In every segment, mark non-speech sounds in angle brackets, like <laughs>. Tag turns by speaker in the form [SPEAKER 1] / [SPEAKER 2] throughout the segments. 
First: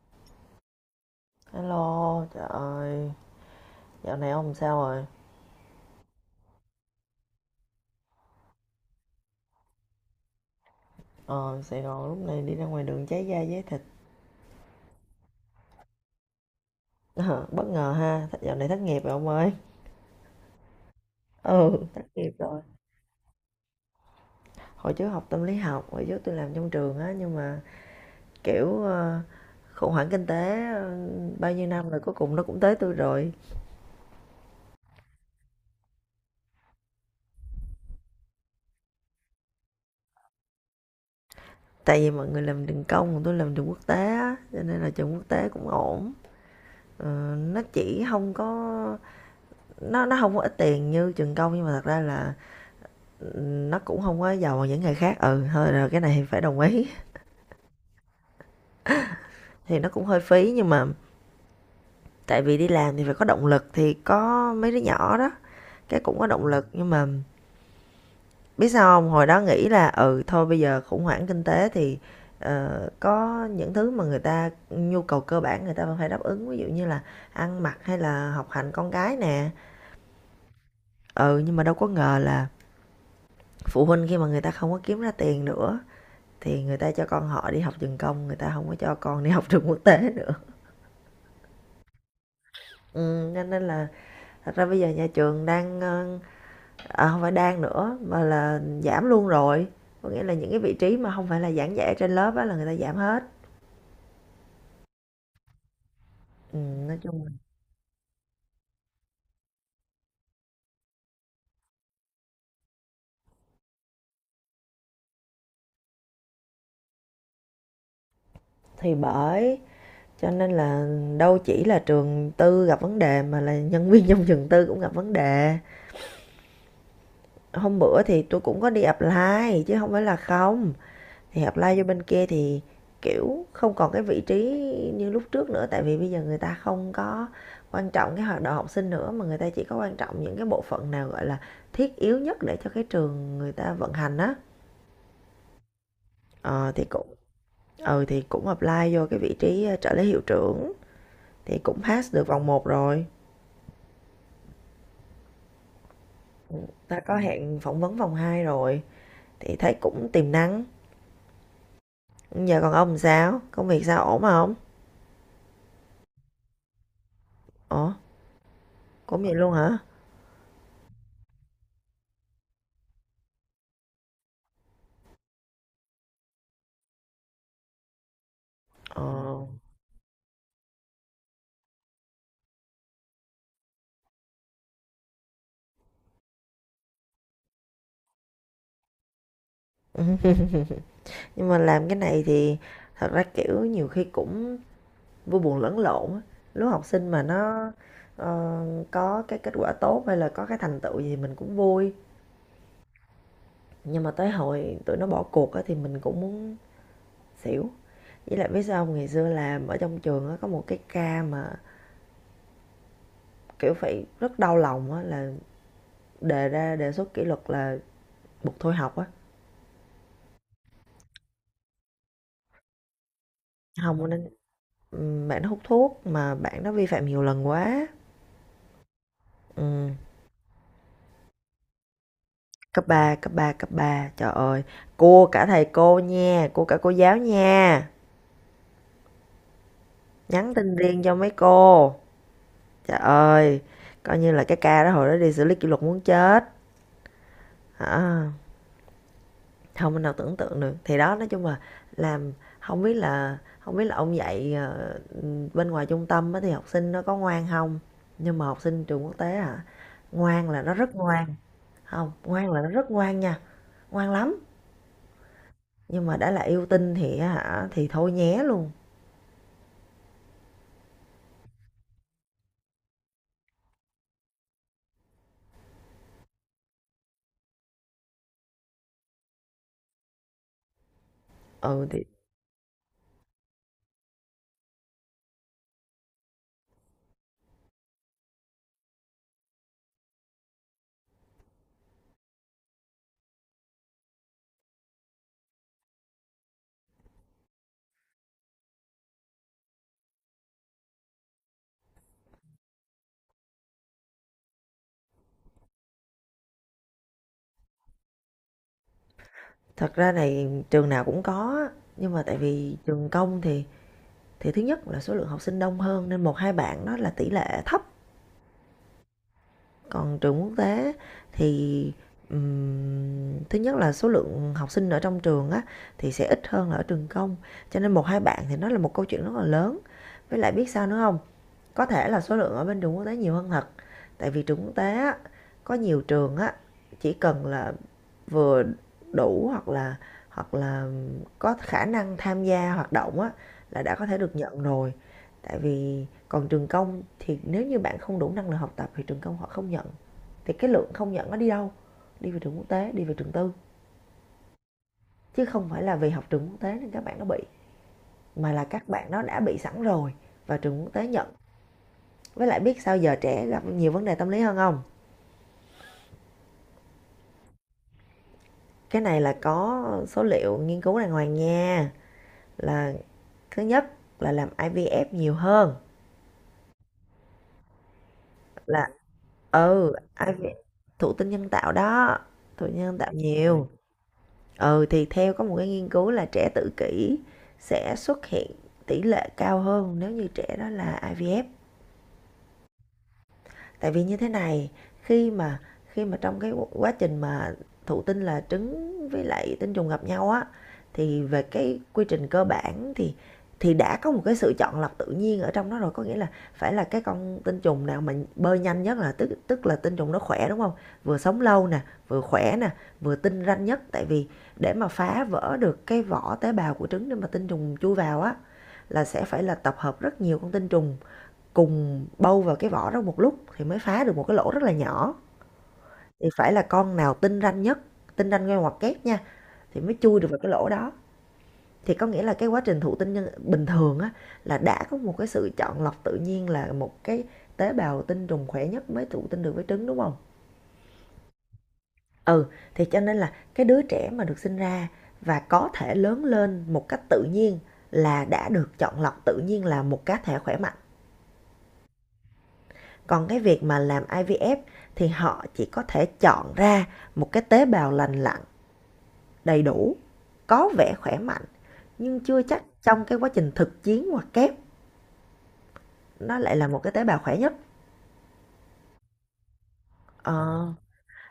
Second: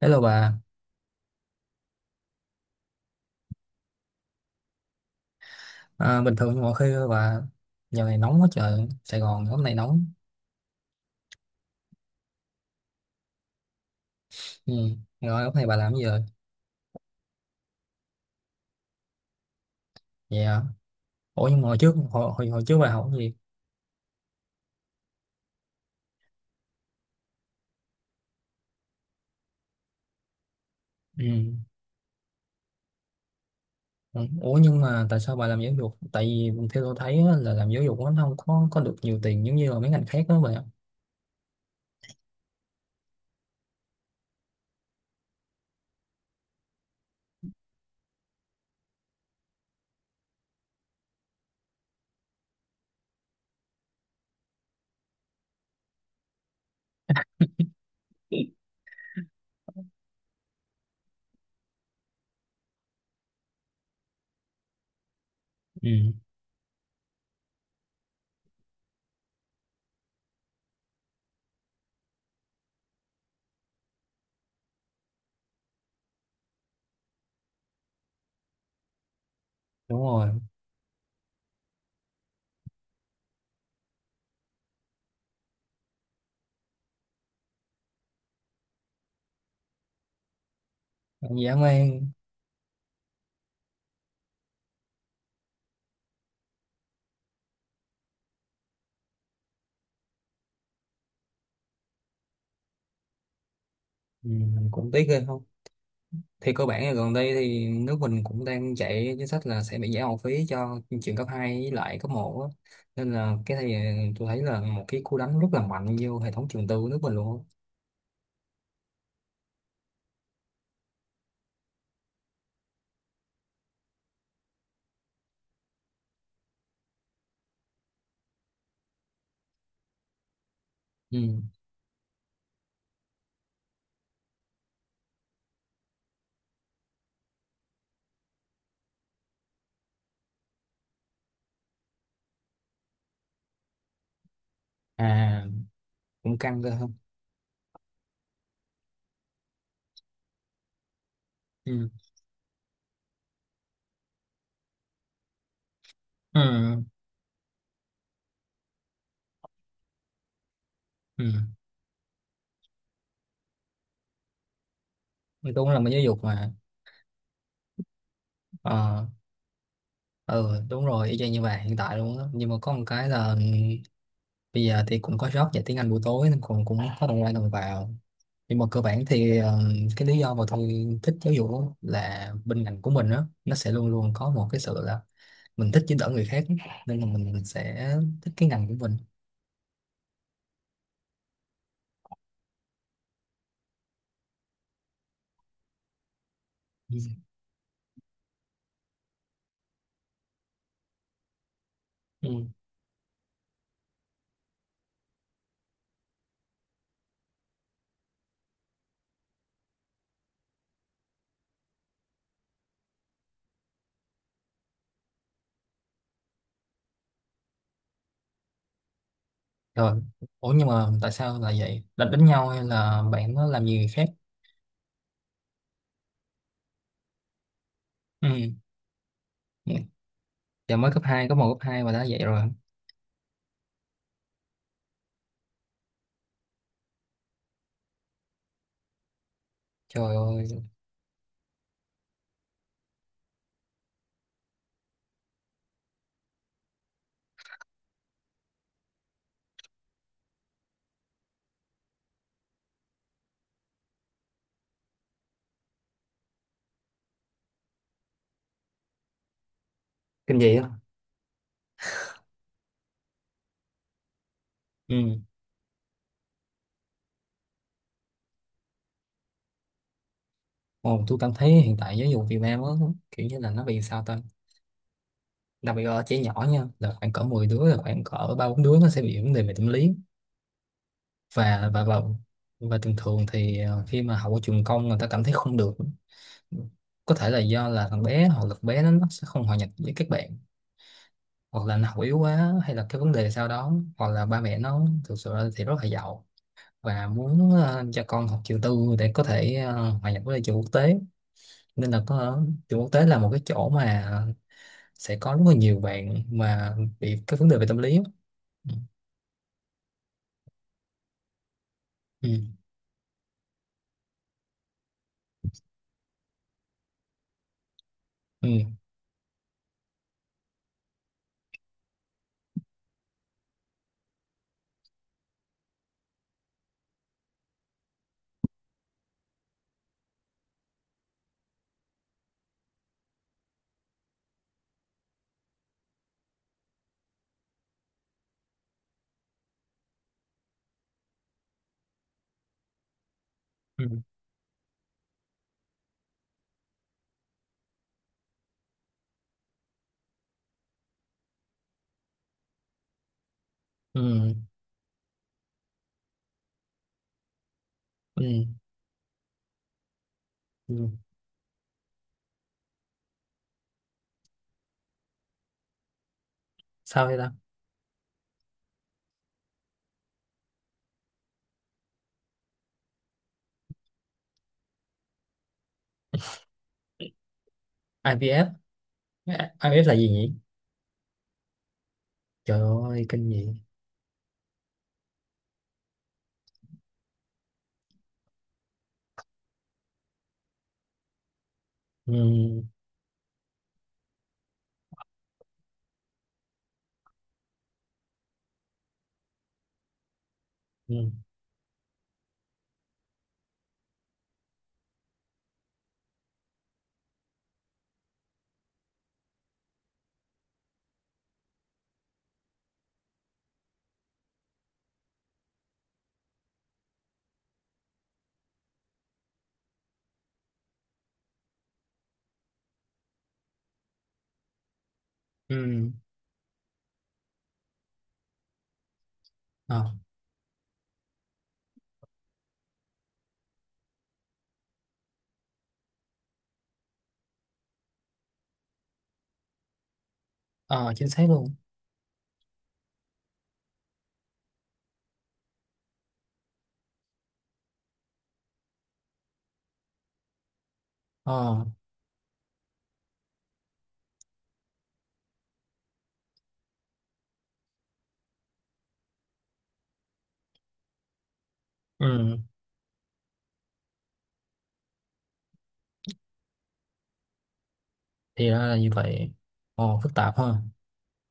[SPEAKER 1] Hello bà.
[SPEAKER 2] Hello, trời ơi, dạo này ông sao rồi?
[SPEAKER 1] Bình thường mọi khi bà giờ này nóng quá trời, Sài Gòn hôm nay nóng.
[SPEAKER 2] Ờ, Sài Gòn lúc này đi ra ngoài đường cháy da cháy thịt.
[SPEAKER 1] Ừ. Rồi hôm nay bà làm gì rồi?
[SPEAKER 2] Ờ, bất ngờ ha, dạo này thất nghiệp rồi ông ơi.
[SPEAKER 1] Vậy hả? Ủa nhưng mà
[SPEAKER 2] Ừ, thất nghiệp rồi.
[SPEAKER 1] hồi trước bà học cái gì?
[SPEAKER 2] Hồi trước học tâm lý học, hồi trước tôi làm trong trường á, nhưng mà kiểu khủng hoảng kinh tế
[SPEAKER 1] Ừ.
[SPEAKER 2] bao nhiêu năm rồi cuối cùng nó cũng tới tôi rồi.
[SPEAKER 1] Ừ. Ủa nhưng mà tại sao bà làm giáo dục? Tại vì theo tôi thấy á, là làm giáo dục nó không có có được nhiều tiền giống như là mấy ngành khác đó bà.
[SPEAKER 2] Tại vì mọi người làm trường công, còn tôi làm trường quốc tế á, cho nên là trường quốc tế cũng ổn. Ờ, nó chỉ không có nó không có ít tiền như trường công, nhưng mà thật ra là nó cũng không có giàu bằng những nghề khác. Ừ thôi rồi, cái này thì phải đồng ý, thì nó cũng hơi phí. Nhưng mà tại vì đi làm thì phải có động lực, thì có mấy đứa nhỏ đó
[SPEAKER 1] Ừ.
[SPEAKER 2] cái cũng có động lực. Nhưng mà biết sao không, hồi đó nghĩ là ừ thôi bây giờ khủng hoảng kinh tế thì có những thứ mà người ta nhu cầu cơ bản người ta vẫn phải đáp ứng, ví dụ như là ăn mặc hay là học hành con cái nè.
[SPEAKER 1] Đúng rồi.
[SPEAKER 2] Ừ, nhưng mà đâu có ngờ là phụ huynh khi mà người ta không có kiếm ra tiền nữa thì người ta cho con họ đi học trường công, người ta không có cho con đi học trường quốc tế nữa.
[SPEAKER 1] Còn dã man.
[SPEAKER 2] Cho nên là thật ra bây giờ nhà trường đang, à, hông phải đang nữa mà là giảm luôn rồi. Có nghĩa là những cái vị trí mà không phải là giảng dạy trên lớp á là người ta giảm hết.
[SPEAKER 1] Ừ. Cũng tiếc ghê không? Thì cơ bản là
[SPEAKER 2] Nói
[SPEAKER 1] gần
[SPEAKER 2] chung
[SPEAKER 1] đây thì nước mình cũng đang chạy chính sách là sẽ bị giảm học phí cho trường cấp 2 với lại cấp một á. Nên là cái này tôi thấy là một cái cú đánh rất là mạnh vô hệ thống trường tư của nước mình luôn á.
[SPEAKER 2] thì bởi, cho nên là đâu chỉ là trường tư gặp vấn đề mà là nhân viên trong trường tư cũng gặp vấn đề. Hôm bữa thì tôi cũng có đi apply chứ không phải là không.
[SPEAKER 1] Ừ.
[SPEAKER 2] Thì apply vô bên kia thì kiểu không còn cái vị trí như lúc trước nữa, tại vì bây giờ người ta không có quan trọng cái hoạt động học sinh nữa mà người ta chỉ có quan trọng những cái bộ phận nào gọi là thiết yếu nhất để cho cái trường người ta vận hành á.
[SPEAKER 1] À, cũng căng
[SPEAKER 2] ờ,
[SPEAKER 1] cơ
[SPEAKER 2] thì
[SPEAKER 1] không.
[SPEAKER 2] cũng ừ thì cũng apply vô cái vị trí trợ lý hiệu trưởng, thì cũng
[SPEAKER 1] Ừ.
[SPEAKER 2] pass được vòng một rồi.
[SPEAKER 1] Ừ.
[SPEAKER 2] Ta có hẹn phỏng vấn vòng 2 rồi, thì thấy cũng tiềm năng.
[SPEAKER 1] Ừ.
[SPEAKER 2] Giờ còn ông, sao công việc, sao ổn không?
[SPEAKER 1] Tôi cũng là một giáo dục mà.
[SPEAKER 2] Ủa,
[SPEAKER 1] Ờ.
[SPEAKER 2] cũng vậy luôn hả?
[SPEAKER 1] Ừ, đúng rồi, y chang như vậy hiện tại luôn á, nhưng mà có một cái là bây giờ thì cũng có job dạy tiếng Anh buổi tối nên cũng cũng có đầu ra đầu vào, nhưng mà cơ
[SPEAKER 2] Ờ,
[SPEAKER 1] bản thì cái lý do mà tôi thích giáo dục á là bên ngành của mình đó nó sẽ luôn luôn có một cái sự là mình thích giúp đỡ người khác, nên là mình sẽ thích cái ngành của mình.
[SPEAKER 2] ừ. Nhưng mà làm cái này thì thật ra kiểu nhiều khi cũng vui buồn lẫn lộn á. Lúc học
[SPEAKER 1] Ừ.
[SPEAKER 2] sinh mà nó ờ, có cái kết quả tốt hay là có cái thành tựu gì, mình cũng vui.
[SPEAKER 1] Ừ.
[SPEAKER 2] Nhưng mà tới hồi tụi nó bỏ cuộc á thì mình cũng muốn xỉu. Với lại biết sao không? Ngày xưa làm ở trong trường á, có một cái ca mà kiểu phải rất đau lòng á là đề ra đề xuất kỷ luật là buộc thôi học á.
[SPEAKER 1] Rồi. Ủa nhưng mà tại sao là vậy, đánh đánh nhau hay là bạn nó làm gì người khác?
[SPEAKER 2] Không nên bạn nó hút thuốc mà bạn nó vi phạm nhiều lần quá.
[SPEAKER 1] Ừ. Ừ.
[SPEAKER 2] Ừ.
[SPEAKER 1] Giờ mới cấp hai, có một cấp 2 mà đã vậy rồi.
[SPEAKER 2] Cấp ba, cấp ba, cấp 3 trời ơi! Cua cả thầy cô nha, cua cả cô giáo nha,
[SPEAKER 1] Trời ơi.
[SPEAKER 2] nhắn tin riêng cho mấy cô, trời ơi. Coi như là cái ca đó hồi đó đi xử lý kỷ luật muốn chết, hả, không mình nào tưởng tượng được. Thì đó nói chung là làm, không biết là ông dạy bên ngoài trung tâm á thì học sinh nó có ngoan không, nhưng mà học sinh trường quốc tế hả,
[SPEAKER 1] Kinh
[SPEAKER 2] ngoan
[SPEAKER 1] dị
[SPEAKER 2] là
[SPEAKER 1] á.
[SPEAKER 2] nó rất ngoan. Không, ngoan là nó rất ngoan nha, ngoan lắm.
[SPEAKER 1] Ừ.
[SPEAKER 2] Nhưng mà đã là yêu tinh thì á hả, thì thôi nhé luôn.
[SPEAKER 1] Ồ, tôi cảm thấy hiện tại giáo dục Việt Nam á kiểu như là nó bị sao ta, đặc biệt ở trẻ nhỏ nha, là khoảng cỡ 10 đứa là khoảng cỡ ba bốn đứa nó sẽ bị vấn đề về tâm lý. và và
[SPEAKER 2] Ừ
[SPEAKER 1] và
[SPEAKER 2] thì
[SPEAKER 1] và thường thường thì khi mà học ở trường công người ta cảm thấy không được, có thể là do là thằng bé hoặc lực bé nó sẽ không hòa nhập với các bạn, hoặc là nó học yếu quá hay là cái vấn đề sau đó, hoặc là ba mẹ nó thực sự thì rất là giàu và muốn cho con học trường tư để có thể hòa nhập với trường quốc tế. Nên là có, trường quốc tế là một cái chỗ mà sẽ có rất là nhiều bạn mà bị cái vấn đề về tâm lý á.
[SPEAKER 2] thật ra này trường nào cũng có, nhưng mà
[SPEAKER 1] Ừ.
[SPEAKER 2] tại vì trường công thì thứ nhất là số lượng học sinh đông hơn nên một 2 bạn đó là tỷ lệ thấp.
[SPEAKER 1] Ừ.
[SPEAKER 2] Còn trường quốc tế thì, thứ nhất là số lượng học sinh ở trong trường á thì sẽ ít hơn là ở trường công, cho nên một 2 bạn thì nó là một câu chuyện rất là lớn. Với lại biết sao nữa không? Có thể là số lượng ở bên trường quốc tế nhiều hơn thật, tại vì trường quốc tế á, có nhiều trường á, chỉ cần là vừa đủ hoặc là có khả năng tham gia hoạt động á là
[SPEAKER 1] Ừ.
[SPEAKER 2] đã có thể được nhận rồi. Tại vì còn trường công thì nếu như bạn không đủ năng lực học tập thì trường công họ không nhận. Thì cái lượng không nhận nó đi đâu? Đi về trường quốc tế, đi về trường tư.
[SPEAKER 1] Ừ.
[SPEAKER 2] Chứ không phải là vì học trường quốc tế nên các bạn nó bị,
[SPEAKER 1] Ừ. Ừ.
[SPEAKER 2] mà là các bạn nó đã bị sẵn rồi và trường
[SPEAKER 1] Ừ.
[SPEAKER 2] quốc tế nhận. Với lại biết sao giờ trẻ gặp nhiều vấn đề tâm lý hơn không?
[SPEAKER 1] Sao vậy ta?
[SPEAKER 2] Cái này là có số liệu nghiên cứu đàng hoàng nha. Là thứ nhất là làm IVF nhiều hơn,
[SPEAKER 1] IVF.
[SPEAKER 2] là,
[SPEAKER 1] AI IMF
[SPEAKER 2] ừ,
[SPEAKER 1] là gì nhỉ?
[SPEAKER 2] ai vi, thụ tinh nhân tạo đó.
[SPEAKER 1] Trời
[SPEAKER 2] Thụ tinh nhân
[SPEAKER 1] ơi
[SPEAKER 2] tạo
[SPEAKER 1] kinh dị.
[SPEAKER 2] nhiều. Ừ thì theo có một cái nghiên cứu là trẻ tự kỷ sẽ xuất hiện tỷ lệ cao hơn nếu như trẻ đó là IVF.
[SPEAKER 1] Ừ.
[SPEAKER 2] Tại vì như thế này, khi mà khi mà trong cái quá trình mà thụ tinh là trứng với lại tinh trùng gặp nhau á,
[SPEAKER 1] Ừ.
[SPEAKER 2] thì về cái quy trình cơ bản thì đã có một cái sự chọn lọc tự nhiên ở trong đó rồi, có nghĩa là phải là cái con tinh trùng nào mà bơi nhanh nhất, là tức tức là tinh trùng nó khỏe, đúng không? Vừa sống lâu nè, vừa khỏe nè, vừa tinh ranh nhất, tại vì để mà phá vỡ được cái vỏ tế bào của trứng để mà tinh trùng chui vào á là sẽ phải là tập hợp rất nhiều con tinh trùng cùng bâu vào cái vỏ đó một lúc thì mới phá được một cái lỗ rất là nhỏ.
[SPEAKER 1] Ừ.
[SPEAKER 2] Thì phải là con nào tinh ranh nhất, tinh ranh ngay ngoặc kép nha, thì
[SPEAKER 1] Ờ.
[SPEAKER 2] mới chui được vào cái lỗ đó. Thì có nghĩa là cái quá trình thụ tinh nhân bình thường á là đã có một cái sự chọn lọc tự nhiên, là một cái tế bào tinh trùng khỏe nhất mới thụ tinh được với trứng, đúng không?
[SPEAKER 1] Ờ, chính xác luôn.
[SPEAKER 2] Ừ thì cho nên là cái đứa trẻ mà được sinh ra và có thể lớn lên một cách tự nhiên là đã được chọn lọc tự nhiên, là một cá thể khỏe mạnh.
[SPEAKER 1] Ờ.
[SPEAKER 2] Còn cái việc mà làm IVF thì họ chỉ có thể chọn ra một cái tế bào lành lặn, đầy đủ, có vẻ khỏe mạnh, nhưng
[SPEAKER 1] Ừ.
[SPEAKER 2] chưa chắc trong cái quá trình thực chiến hoặc kép nó lại là một cái tế bào khỏe nhất.
[SPEAKER 1] Thì ra là như vậy. Ờ, phức tạp ha.
[SPEAKER 2] Ờ,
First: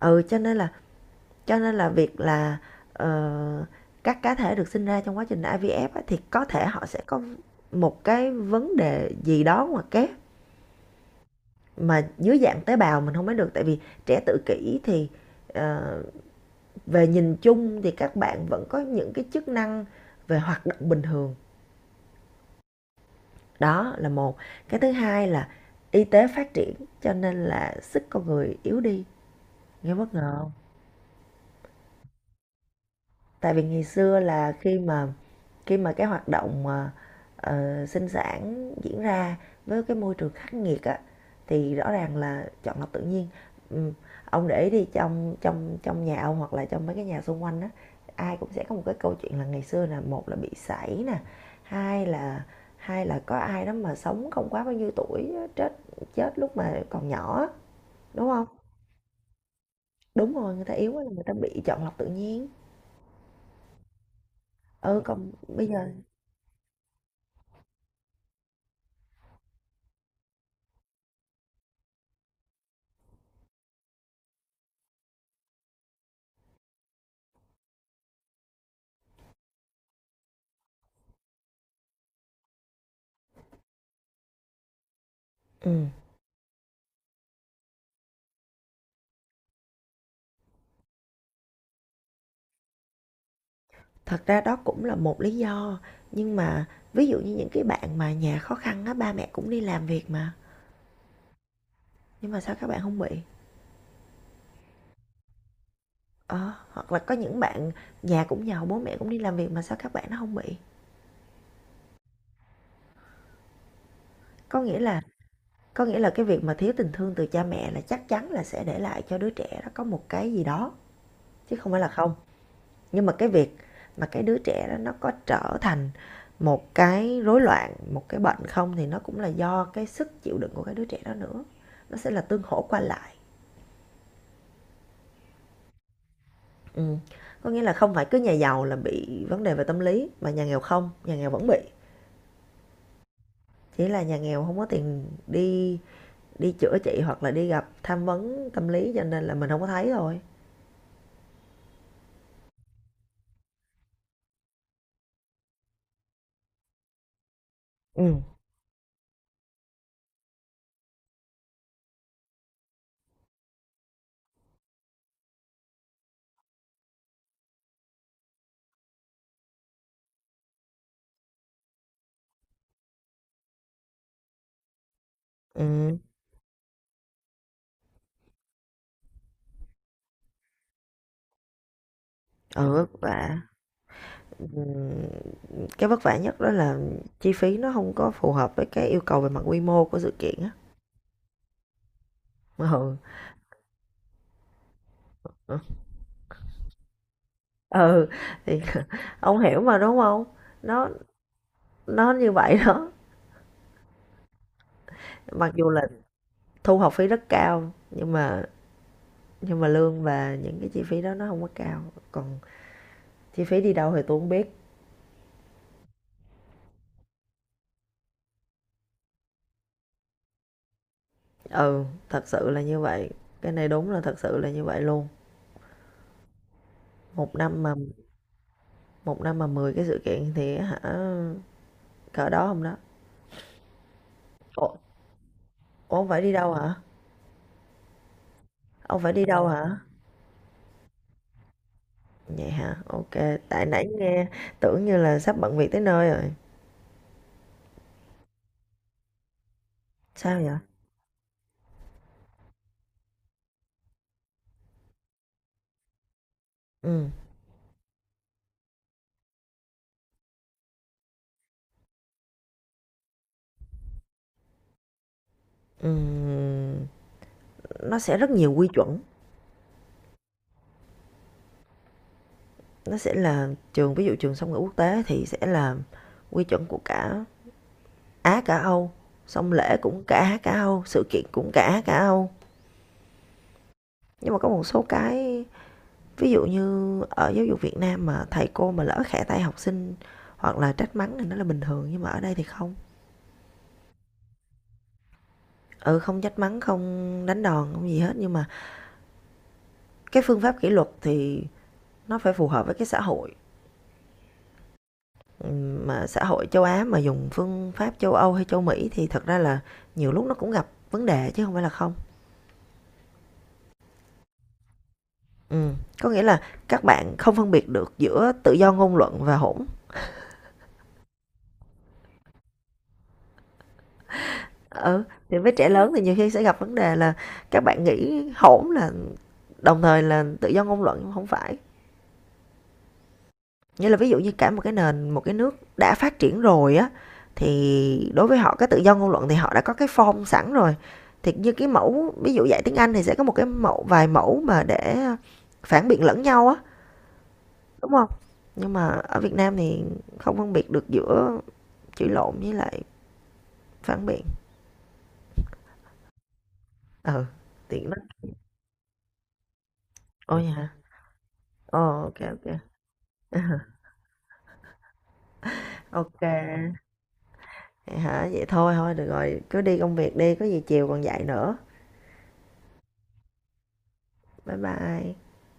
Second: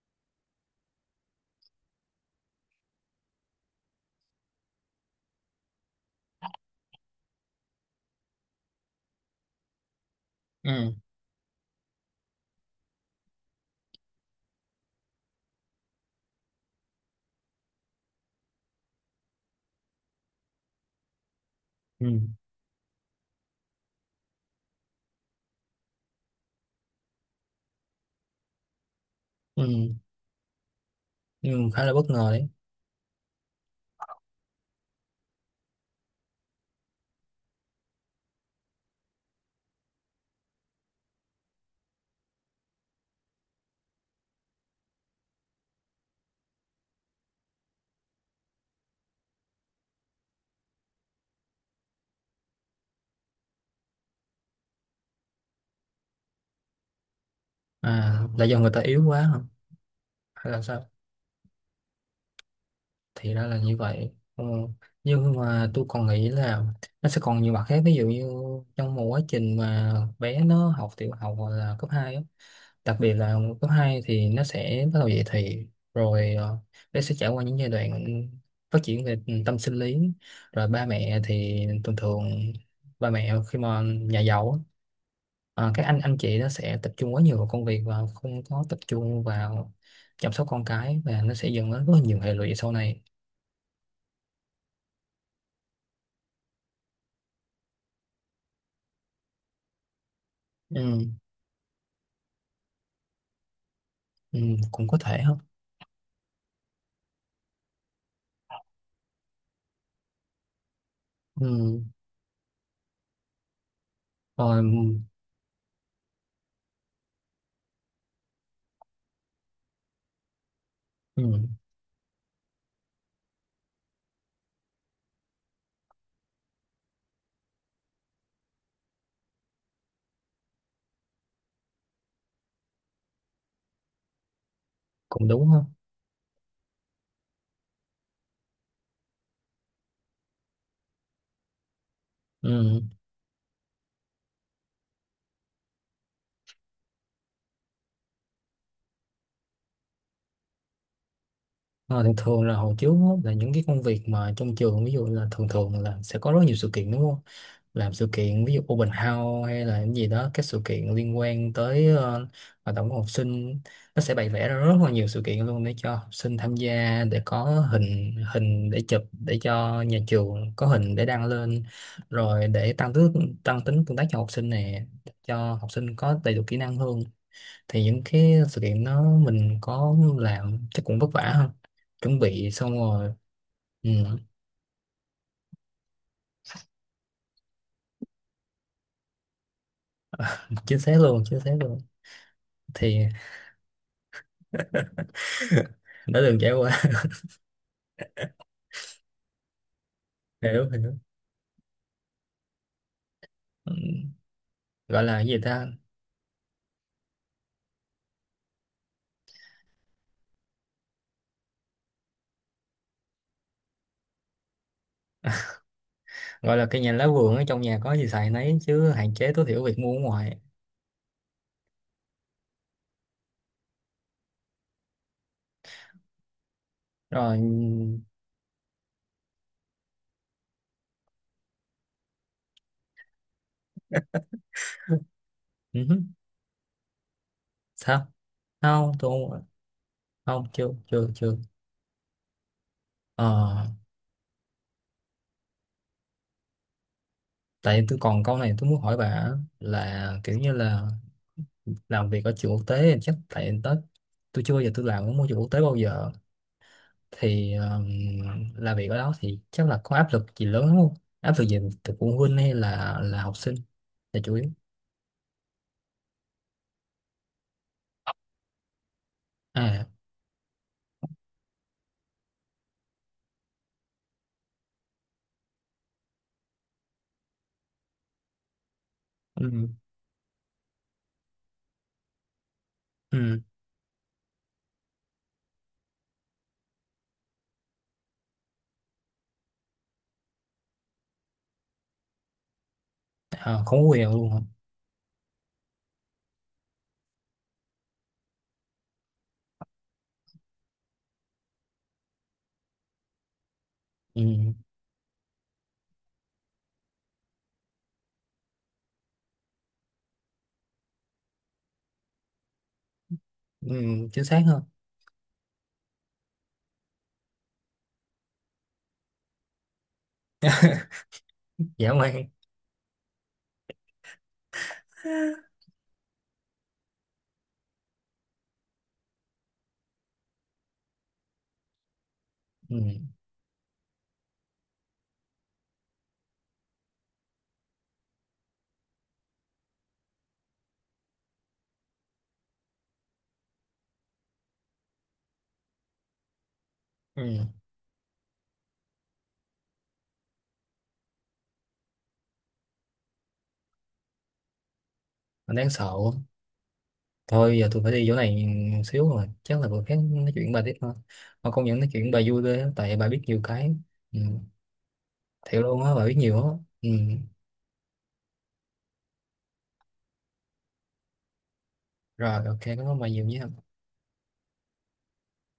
[SPEAKER 2] ừ cho nên là cho nên là việc là ờ, các cá thể được sinh ra trong quá trình IVF á, thì có thể họ sẽ có một cái vấn đề gì đó ngoài kép,
[SPEAKER 1] Ừ.
[SPEAKER 2] mà dưới dạng tế bào mình không biết được, tại vì trẻ tự kỷ thì ờ, về nhìn chung thì các bạn vẫn có những cái chức năng về hoạt động bình thường.
[SPEAKER 1] Ừ.
[SPEAKER 2] Đó là một. Cái thứ hai là y tế phát triển, cho nên là sức con người yếu đi.
[SPEAKER 1] Ừ.
[SPEAKER 2] Nghe bất ngờ không?
[SPEAKER 1] Ừ. Khá là bất ngờ đấy.
[SPEAKER 2] Tại vì ngày xưa là khi mà cái hoạt động mà sinh sản diễn ra với cái môi trường khắc nghiệt á thì rõ ràng là chọn lọc tự nhiên. Ừ. Ông để đi trong trong trong nhà ông hoặc là trong mấy cái nhà xung quanh á, ai cũng sẽ có một cái câu chuyện là ngày xưa là một là bị sảy nè, hai là hai là có ai đó mà sống không quá bao nhiêu tuổi chết, chết lúc mà còn nhỏ.
[SPEAKER 1] À
[SPEAKER 2] Đúng
[SPEAKER 1] là
[SPEAKER 2] không?
[SPEAKER 1] do người ta yếu quá hả
[SPEAKER 2] Đúng
[SPEAKER 1] hay
[SPEAKER 2] rồi,
[SPEAKER 1] là
[SPEAKER 2] người ta
[SPEAKER 1] sao?
[SPEAKER 2] yếu quá là người ta bị chọn lọc tự nhiên.
[SPEAKER 1] Thì ra là như vậy. Ờ.
[SPEAKER 2] Ừ, còn
[SPEAKER 1] Nhưng
[SPEAKER 2] bây
[SPEAKER 1] mà tôi
[SPEAKER 2] giờ,
[SPEAKER 1] còn nghĩ là nó sẽ còn nhiều mặt khác, ví dụ như trong một quá trình mà bé nó học tiểu học hoặc là cấp hai á. Đặc biệt là cấp 2 thì nó sẽ bắt đầu dậy thì, rồi bé sẽ trải qua những giai đoạn phát triển về tâm sinh lý, rồi ba mẹ thì thường thường, ba mẹ khi mà nhà giàu á, ờ, các
[SPEAKER 2] ừ,
[SPEAKER 1] anh chị nó sẽ tập trung quá nhiều vào công việc và không có tập trung vào chăm sóc con cái, và nó sẽ dẫn đến rất là nhiều hệ lụy sau này.
[SPEAKER 2] thật ra đó cũng là một lý do, nhưng mà ví dụ như những cái bạn mà nhà khó khăn á, ba mẹ cũng đi làm việc mà,
[SPEAKER 1] Ừ.
[SPEAKER 2] nhưng mà sao các bạn không bị?
[SPEAKER 1] Ừ, cũng có thể không.
[SPEAKER 2] Ờ, hoặc là có những bạn nhà cũng giàu, bố mẹ cũng đi làm việc mà sao các bạn nó không bị?
[SPEAKER 1] Ừ.
[SPEAKER 2] Có nghĩa là
[SPEAKER 1] Rồi.
[SPEAKER 2] có nghĩa là cái việc mà thiếu tình thương từ cha mẹ là chắc chắn là sẽ để lại cho đứa trẻ nó có một cái gì đó,
[SPEAKER 1] Ừ,
[SPEAKER 2] chứ không phải là không. Nhưng mà cái việc mà cái đứa trẻ đó nó có trở thành một cái rối loạn, một cái bệnh không thì nó cũng là do cái sức chịu đựng của cái đứa trẻ đó nữa, nó sẽ là tương hỗ qua lại.
[SPEAKER 1] cũng đúng không.
[SPEAKER 2] Ừm, có nghĩa là không phải cứ nhà giàu là bị vấn đề về tâm lý mà nhà nghèo không, nhà nghèo vẫn bị,
[SPEAKER 1] Ừ.
[SPEAKER 2] chỉ là nhà nghèo không có tiền đi đi chữa trị hoặc là đi gặp tham vấn tâm lý cho nên là mình không có thấy thôi.
[SPEAKER 1] Ờ, thường thường là hồi trước á, là những cái công việc mà trong trường, ví dụ là thường thường là sẽ có rất nhiều sự kiện đúng không? Làm sự
[SPEAKER 2] Ừ.
[SPEAKER 1] kiện, ví dụ open house hay là cái gì đó, các sự kiện liên quan tới hoạt động của học sinh, nó sẽ bày vẽ ra rất là nhiều sự kiện luôn để cho học sinh tham gia, để có hình hình để chụp để cho nhà trường có hình để đăng lên, rồi để tăng tính tương tác cho học sinh nè, cho học sinh
[SPEAKER 2] Ừm.
[SPEAKER 1] có đầy đủ kỹ năng hơn. Thì những cái sự kiện đó mình có làm chắc cũng vất vả hơn, chuẩn bị xong
[SPEAKER 2] Ừ, vất
[SPEAKER 1] rồi.
[SPEAKER 2] vả.
[SPEAKER 1] Ừ,
[SPEAKER 2] ừm, cái vất vả nhất đó là chi phí nó không có phù hợp với cái yêu cầu về mặt quy mô của sự kiện á.
[SPEAKER 1] chính xác luôn, chính xác luôn.
[SPEAKER 2] Ừ,
[SPEAKER 1] Thì
[SPEAKER 2] ừ,
[SPEAKER 1] <laughs> đã từng trải qua.
[SPEAKER 2] ừ, thì ông hiểu mà, đúng không?
[SPEAKER 1] <laughs> Hiểu
[SPEAKER 2] Nó
[SPEAKER 1] hiểu.
[SPEAKER 2] nó như vậy đó.
[SPEAKER 1] Ừ, gọi là cái gì
[SPEAKER 2] Mặc
[SPEAKER 1] ta,
[SPEAKER 2] dù là thu học phí rất cao nhưng mà lương và những cái chi phí đó nó không có cao, còn chi phí đi đâu thì tôi không biết.
[SPEAKER 1] gọi là cây nhà lá vườn, ở trong nhà có gì xài nấy chứ hạn chế tối thiểu việc mua ở ngoài.
[SPEAKER 2] Ừ, thật sự là như vậy, cái này đúng là thật sự là như vậy luôn. một năm mà
[SPEAKER 1] Rồi.
[SPEAKER 2] một năm mà 10 cái sự kiện thì hả? Cỡ đó không đó? Ủa.
[SPEAKER 1] Ừ. Hứ.
[SPEAKER 2] Ủa, ông phải đi đâu hả?
[SPEAKER 1] Sao? Không,
[SPEAKER 2] Ông phải đi
[SPEAKER 1] tôi không.
[SPEAKER 2] đâu hả?
[SPEAKER 1] Không, chưa chưa chưa.
[SPEAKER 2] Vậy hả? Ok.
[SPEAKER 1] Ờ,
[SPEAKER 2] Tại nãy nghe tưởng như là sắp bận việc tới nơi rồi.
[SPEAKER 1] tại tôi còn câu này tôi muốn hỏi bà, là kiểu
[SPEAKER 2] Sao
[SPEAKER 1] như
[SPEAKER 2] vậy?
[SPEAKER 1] là làm việc ở trường quốc tế chắc tại tới, tôi chưa bao giờ tôi làm ở môi trường quốc tế bao giờ,
[SPEAKER 2] Ừ.
[SPEAKER 1] thì làm việc ở đó thì chắc là có áp lực gì lớn lắm không, áp lực gì từ phụ huynh hay là học sinh là chủ yếu.
[SPEAKER 2] Ừ, nó sẽ rất nhiều quy chuẩn.
[SPEAKER 1] À.
[SPEAKER 2] Nó sẽ là trường, ví dụ trường song ngữ quốc tế thì sẽ là quy chuẩn của cả Á cả Âu, xong
[SPEAKER 1] Ừ.
[SPEAKER 2] lễ cũng cả Á cả Âu, sự kiện cũng cả Á cả Âu.
[SPEAKER 1] Ừ.
[SPEAKER 2] Nhưng mà có một số cái, ví dụ như ở giáo dục Việt Nam mà thầy cô mà lỡ khẽ tay học sinh hoặc là trách mắng thì nó là bình thường, nhưng mà ở đây thì không.
[SPEAKER 1] À, không có quyền luôn hả.
[SPEAKER 2] Ừ, không trách mắng, không đánh đòn, không gì hết, nhưng mà cái phương pháp kỷ luật thì nó phải phù hợp với cái xã hội.
[SPEAKER 1] Ừ.
[SPEAKER 2] Ừ, mà xã hội châu Á mà dùng phương pháp châu Âu hay châu Mỹ thì thật ra là nhiều lúc nó cũng gặp vấn đề, chứ không phải là không.
[SPEAKER 1] Ừ, chính xác hơn.
[SPEAKER 2] Ừ, có nghĩa là các bạn không phân biệt được giữa tự do ngôn luận và hỗn.
[SPEAKER 1] Dã man.
[SPEAKER 2] Ừ, thì với trẻ lớn thì nhiều khi sẽ gặp vấn đề là các bạn nghĩ hỗn là đồng thời là tự do ngôn luận, nhưng không phải.
[SPEAKER 1] Ừ.
[SPEAKER 2] Nghĩa là ví dụ như cả một cái nền, một cái nước đã phát triển rồi á, thì đối với họ cái tự do ngôn luận thì họ đã có cái form sẵn rồi. Thì như cái mẫu, ví dụ dạy tiếng Anh thì sẽ có một cái mẫu, vài mẫu mà để phản biện lẫn nhau á,
[SPEAKER 1] Ừ,
[SPEAKER 2] đúng không? Nhưng mà ở Việt Nam thì không phân biệt được giữa chửi lộn với lại phản biện.
[SPEAKER 1] mình đang sợ quá.
[SPEAKER 2] Ừ,
[SPEAKER 1] Thôi giờ tôi
[SPEAKER 2] tiện
[SPEAKER 1] phải
[SPEAKER 2] lắm.
[SPEAKER 1] đi chỗ này xíu rồi, chắc là bữa khác nói chuyện
[SPEAKER 2] Ôi
[SPEAKER 1] với bà tiếp
[SPEAKER 2] hả?
[SPEAKER 1] thôi. Mà công nhận
[SPEAKER 2] Ồ,
[SPEAKER 1] nói chuyện với bà
[SPEAKER 2] ok
[SPEAKER 1] vui
[SPEAKER 2] ok.
[SPEAKER 1] ghê á, tại bà biết nhiều cái.
[SPEAKER 2] <laughs>
[SPEAKER 1] Ừ, thiệt luôn á, bà biết
[SPEAKER 2] Ok.
[SPEAKER 1] nhiều á. Ừ,
[SPEAKER 2] Hả? Vậy thôi thôi được rồi, cứ đi công việc đi, có gì chiều còn dạy nữa.
[SPEAKER 1] rồi ok, cảm ơn bà nhiều nhé.
[SPEAKER 2] Bye bye.